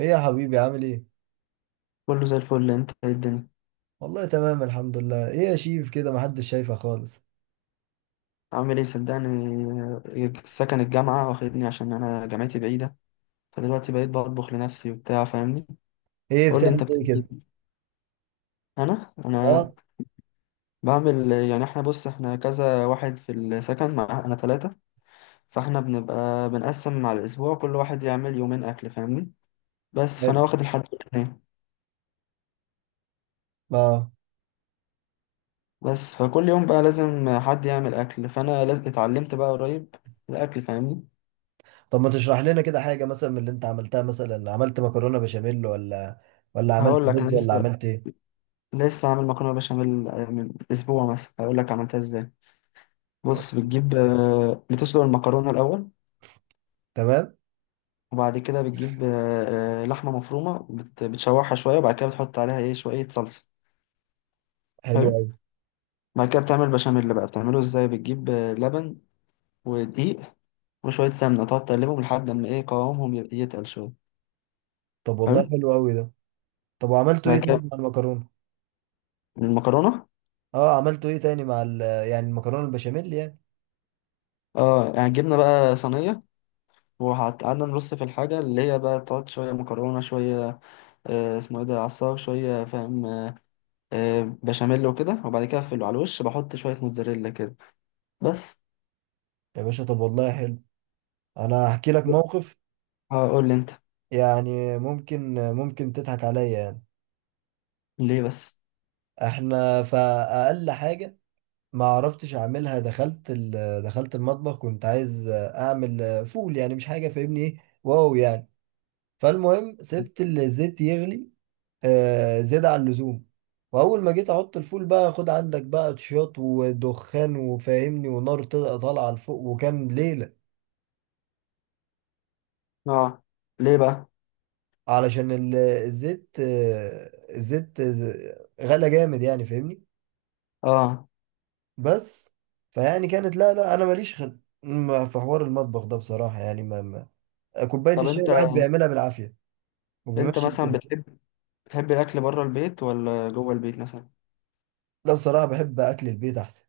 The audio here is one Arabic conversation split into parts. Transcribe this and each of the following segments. ايه يا حبيبي، عامل ايه؟ كله زي الفل، انت ايه الدنيا؟ والله تمام الحمد لله. ايه يا شيف، كده محدش شايفه خالص. عامل ايه صدقني؟ سكن الجامعة واخدني عشان انا جامعتي بعيدة. فدلوقتي بقيت بطبخ لنفسي وبتاع، فاهمني؟ ايه قول لي بتعمل انت ايه بتعمل كده؟ ايه. انا اه. بعمل يعني، احنا بص احنا كذا واحد في السكن، مع انا ثلاثة. فاحنا بنبقى بنقسم على الاسبوع، كل واحد يعمل يومين اكل، فاهمني؟ بس فانا حلو. واخد الحد الاثنين. اه. بس فكل يوم بقى لازم حد يعمل اكل، فانا لازم اتعلمت بقى قريب الاكل، فاهمني؟ طب ما تشرح لنا كده حاجة مثلا من اللي انت عملتها. مثلا عملت مكرونة بشاميل، ولا عملت هقول لك، انا رز، ولا لسه عملت ايه؟ لسه عامل مكرونه بشاميل من اسبوع مثلا، هقول لك عملتها ازاي. بص، بتجيب بتسلق المكرونه الاول. تمام؟ وبعد كده بتجيب لحمه مفرومه، بتشوحها شويه، وبعد كده بتحط عليها ايه شويه صلصه. حلو حلو. قوي. بعد كده بتعمل بشاميل، بقى بتعمله ازاي؟ بتجيب لبن ودقيق وشويه سمنه، تقعد تقلبهم لحد ما ايه قوامهم يتقل شويه. طب حلو. والله حلو قوي ده. طب وعملتوا ايه بعد تاني كده مع المكرونة؟ المكرونه، اه، عملتوا ايه تاني مع ال يعني المكرونة البشاميل يعني؟ اه يعني جبنا بقى صينيه وقعدنا نرص في الحاجه اللي هي بقى، تقعد شويه مكرونه شويه اسمه ايه ده، عصار، شوية فاهم. بشاميل وكده، وبعد كده اقفله على الوش، بحط شوية موتزاريلا كده. بس. يا باشا، طب والله حلو. انا هحكي لك موقف، هقول لي انت. يعني ممكن تضحك عليا يعني. ليه بس؟ احنا فأقل حاجة ما عرفتش اعملها. دخلت المطبخ، كنت عايز اعمل فول، يعني مش حاجه فاهمني ايه، واو يعني. فالمهم سبت الزيت يغلي زيادة عن اللزوم. واول ما جيت احط الفول بقى، خد عندك بقى تشياط ودخان وفاهمني، ونار طالعه لفوق، وكان ليله. اه. ليه بقى؟ علشان الزيت، غلى جامد يعني فاهمني. اه. بس فيعني كانت، لا لا انا ماليش خل... ما- في حوار المطبخ ده بصراحه يعني. كوبايه طب الشاي انت، الواحد بيعملها بالعافيه وبيمشي مثلا الدنيا. بتحب الاكل بره البيت ولا جوه البيت مثلا؟ لا بصراحه بحب اكل البيت احسن.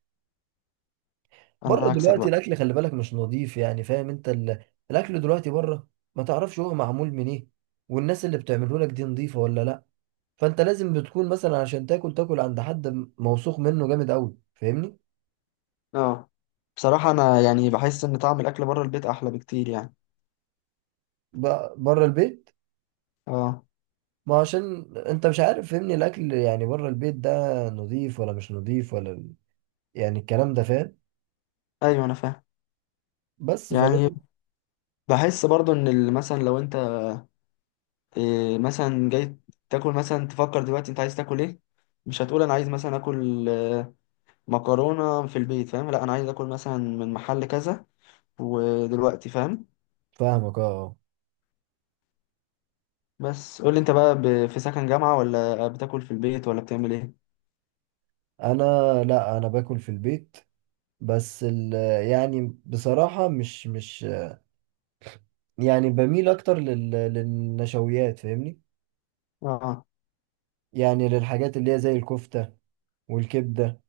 انا بره عكسك دلوقتي بقى. الاكل، خلي بالك، مش نظيف، يعني فاهم انت الاكل دلوقتي بره. ما تعرفش هو معمول من ايه، والناس اللي بتعمله لك دي نظيفه ولا لا. فانت لازم بتكون مثلا عشان تاكل تاكل عند حد موثوق منه جامد قوي فاهمني. اه. بصراحة انا يعني بحس ان طعم الاكل بره البيت احلى بكتير يعني. بره البيت، اه. ما عشان انت مش عارف فاهمني، الاكل يعني بره البيت ده نظيف ولا مش نظيف ولا يعني الكلام ده فاهم. ايوه انا فاهم. بس يعني فاهم. بحس برضو ان مثلا لو انت مثلا جاي تاكل، مثلا تفكر دلوقتي انت عايز تاكل ايه. مش هتقول انا عايز مثلا اكل مكرونة في البيت، فاهم؟ لا انا عايز اكل مثلا من محل كذا ودلوقتي، فاهم؟ فاهمك اه آه. بس قول لي انت بقى، في سكن جامعة ولا بتاكل في البيت ولا بتعمل ايه؟ انا، لا، انا باكل في البيت. بس ال، يعني بصراحة مش يعني بميل اكتر للنشويات فاهمني. اه. يعني للحاجات اللي هي زي الكفتة والكبدة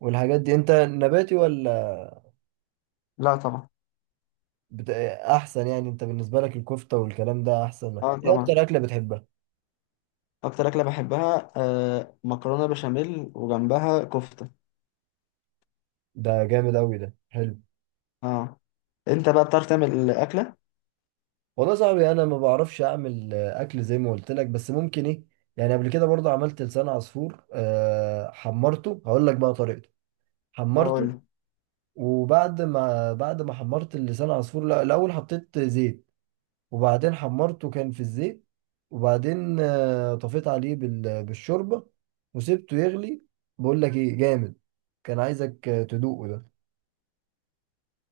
والحاجات دي. انت نباتي ولا لا طبعا. احسن؟ يعني انت بالنسبة لك الكفتة والكلام ده احسن لك. اه ايه اكتر طبعا. اكلة بتحبها؟ اكتر اكلة بحبها مكرونة بشاميل وجنبها كفتة. ده جامد اوي، ده حلو. اه. انت بقى بتعرف تعمل اكلة؟ والله يا صاحبي انا ما بعرفش اعمل اكل زي ما قلت لك، بس ممكن ايه، يعني قبل كده برضه عملت لسان عصفور. حمرته. هقول لك بقى طريقته. هقول حمرته، لي. وبعد ما حمرت اللسان عصفور، لا الاول حطيت زيت، وبعدين حمرته كان في الزيت. وبعدين طفيت عليه بالشوربه وسبته يغلي. بقول لك ايه جامد، كان عايزك تدوقه ده.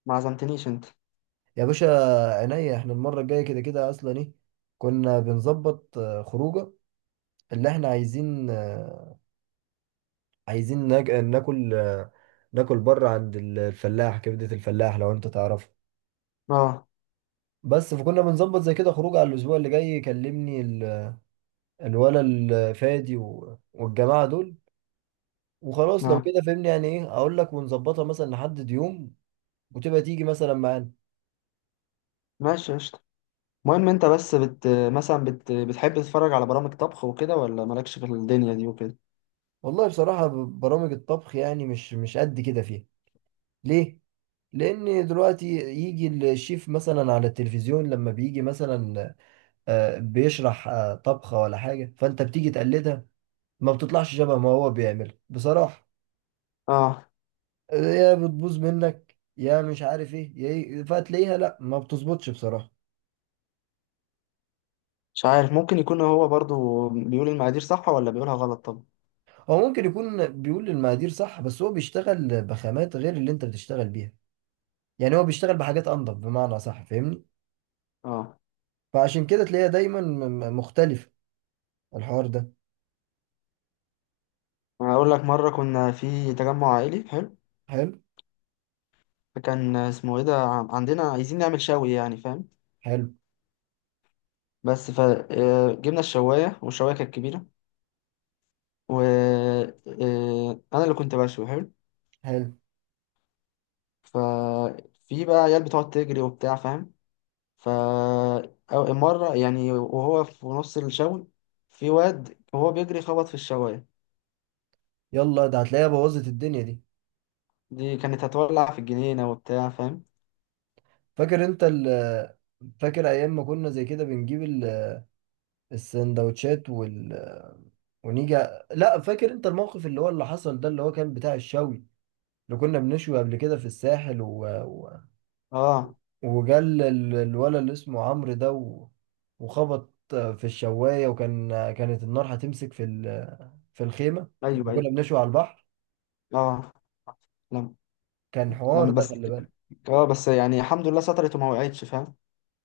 ما عزمتنيش انت؟ يا باشا، عينيا، احنا المره الجايه كده كده اصلا ايه. كنا بنظبط خروجه، اللي احنا عايزين عايزين ناك- ناكل آه، ناكل بره عند الفلاح، كبده الفلاح لو انت تعرفه. اه. بس فكنا بنظبط زي كده خروج على الاسبوع اللي جاي. يكلمني الولا الفادي والجماعه دول، وخلاص لو اه. كده فهمني، يعني ايه، اقول لك ونظبطها مثلا، نحدد يوم وتبقى تيجي مثلا معانا. ماشي قشطة. المهم انت بس مثلا بتحب تتفرج على برامج طبخ وكده ولا مالكش في الدنيا دي وكده؟ والله بصراحه برامج الطبخ يعني مش قد كده فيها. ليه؟ لان دلوقتي يجي الشيف مثلا على التلفزيون، لما بيجي مثلا بيشرح طبخه ولا حاجه، فانت بتيجي تقلدها، ما بتطلعش شبه ما هو بيعمل بصراحه. اه. يا بتبوظ منك، يا مش عارف ايه، يا ايه، فتلاقيها لا ما بتظبطش بصراحة. مش عارف، ممكن يكون هو برضو بيقول المقادير صح ولا بيقولها غلط. طب. هو ممكن يكون بيقول للمقادير صح، بس هو بيشتغل بخامات غير اللي انت بتشتغل بيها، يعني هو بيشتغل بحاجات انضف بمعنى صح فاهمني. اه. فعشان كده تلاقيها دايما مختلفة، الحوار ده. أنا هقول لك. مرة كنا في تجمع عائلي حلو، حلو. فكان اسمه ايه ده، عندنا عايزين نعمل شوي يعني، فاهم؟ حلو. بس فجبنا الشواية، والشواية كانت كبيرة، و انا اللي كنت بشوي. حلو. حلو. ففي بقى عيال بتقعد تجري وبتاع، فاهم؟ ف مرة يعني وهو في نص الشوي، في واد وهو بيجري خبط في الشواية. يلا ده، هتلاقيها بوظت الدنيا دي. دي كانت هتولع في الجنينة وبتاع، فاهم؟ فاكر انت فاكر ايام ما كنا زي كده بنجيب السندوتشات ونيجي. لا فاكر انت الموقف اللي هو اللي حصل ده، اللي هو كان بتاع الشوي، اللي كنا بنشوي قبل كده في الساحل و... اه. وجل الولد اللي اسمه عمرو ده وخبط في الشواية، وكان كانت النار هتمسك في الخيمة ايوه لما ايوه. كنا بنشوي على البحر. اه. لم كان حوار لم ده، بس. خلي بالك. اه. بس يعني الحمد لله سترت وما وقعتش، فاهم؟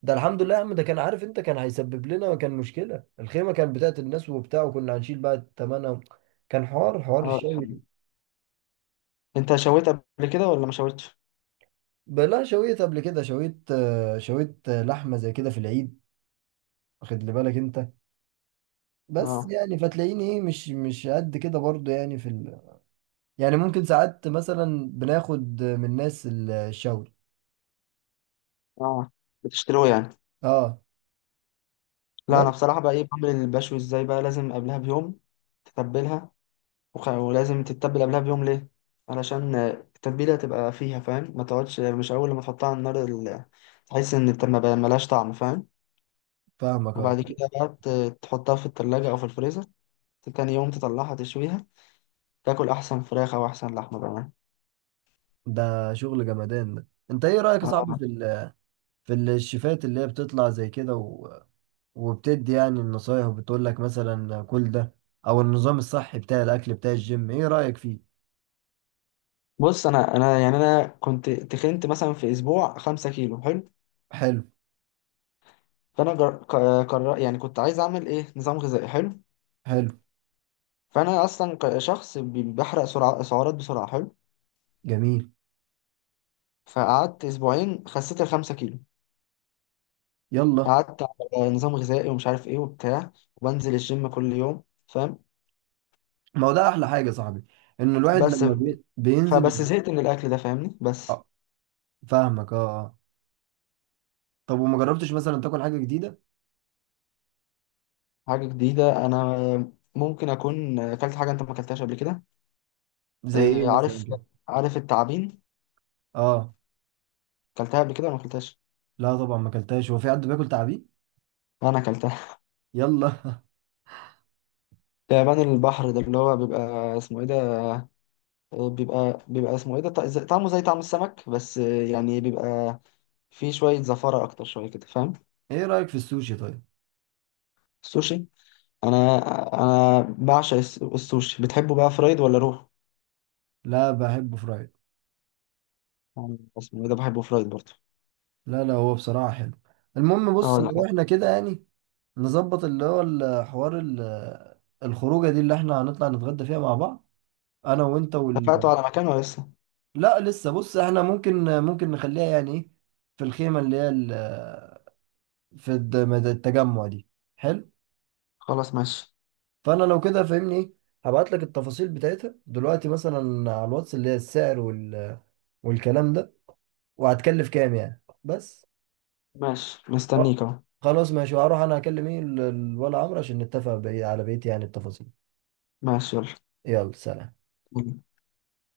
ده الحمد لله يا عم، ده كان، عارف انت، كان هيسبب لنا، كان مشكلة، الخيمة كانت بتاعت الناس وبتاع، وكنا هنشيل بقى تمنها. كان حوار اه. دي الحمد الشوي. لله. انت شويت قبل كده ولا ما شويتش؟ ده لا شويت قبل كده، شويت لحمة زي كده في العيد. واخد لي بالك انت. بس اه. يعني فتلاقيني ايه، مش قد كده برضه يعني يعني ممكن ساعات مثلا بناخد من ناس الشاور. اه. بتشتروه يعني؟ اه لا انا بس. بصراحه بقى ايه، بعمل البشوي ازاي؟ بقى لازم قبلها بيوم تتبلها. ولازم تتبل قبلها بيوم، ليه؟ علشان التتبيله تبقى فيها، فاهم؟ ما تقعدش مش اول لما تحطها على النار تحس ان ما بقى- ملهاش طعم، فاهم؟ فاهمك اه. وبعد كده بقى تحطها في التلاجة او في الفريزر. تاني يوم تطلعها تشويها، تاكل احسن فراخ او احسن لحمه بقى. ده شغل جمدان ده. انت ايه رأيك يا صاحبي آه. في الشيفات اللي هي بتطلع زي كده وبتدي يعني النصايح، وبتقول لك مثلا كل ده، او النظام الصحي بتاع الاكل بتاع الجيم؟ ايه رأيك فيه؟ بص، انا يعني انا كنت تخنت مثلا في اسبوع 5 كيلو. حلو. حلو. فانا قرر يعني كنت عايز اعمل ايه نظام غذائي. حلو. حلو. فانا اصلا شخص بحرق سرعة سعرات بسرعة. حلو. جميل. فقعدت اسبوعين، خسيت الخمسة كيلو، يلا. قعدت على نظام غذائي ومش عارف ايه وبتاع، وبنزل الجيم كل يوم، فاهم؟ ما هو ده احلى حاجة يا صاحبي، ان الواحد بس. لما بينزل فبس الجيم. زهقت من الاكل ده، فاهمني؟ بس. آه. فاهمك اه اه. طب وما جربتش مثلا تاكل حاجة جديدة؟ حاجة جديدة. انا ممكن اكون اكلت حاجة انت ما اكلتهاش قبل كده. زي ايه مثلا عارف. كده؟ التعابين اه. اكلتها قبل كده ولا ما اكلتهاش؟ لا طبعا ما اكلتهاش، هو في حد بياكل تعابين؟ انا اكلتها. يلا. تعبان البحر ده اللي هو بيبقى اسمه ايه ده، بيبقى اسمه ايه ده، طعمه زي طعم السمك، بس يعني بيبقى فيه شوية زفارة اكتر شوية كده، فاهم؟ ايه رايك في السوشي طيب؟ السوشي. انا انا بعشق السوشي. بتحبه بقى فرايد ولا روح؟ لا بحبه فرايد. يعني اسمه ايه ده، بحبه فرايد برضه. لا لا، هو بصراحه حلو. المهم اه بص ولا لو حاجة. احنا كده يعني نظبط اللي هو الحوار الخروجه دي، اللي احنا هنطلع نتغدى فيها مع بعض، انا وانت اتفقتوا وال. على مكان ولا لسه؟ لا لسه، بص احنا ممكن نخليها يعني ايه، في الخيمه اللي هي في الد- التجمع دي. حلو. خلاص ماشي. فانا لو كده فاهمني ايه، هبعت لك التفاصيل بتاعتها دلوقتي مثلا على الواتس، اللي هي السعر والكلام ده، وهتكلف كام يعني بس. ماشي و- مستنيك اهو. خلاص ماشي. وهروح انا اكلم ايه ولا عمرو عشان نتفق على بقية يعني التفاصيل. ماشي يلا. يلا سلام.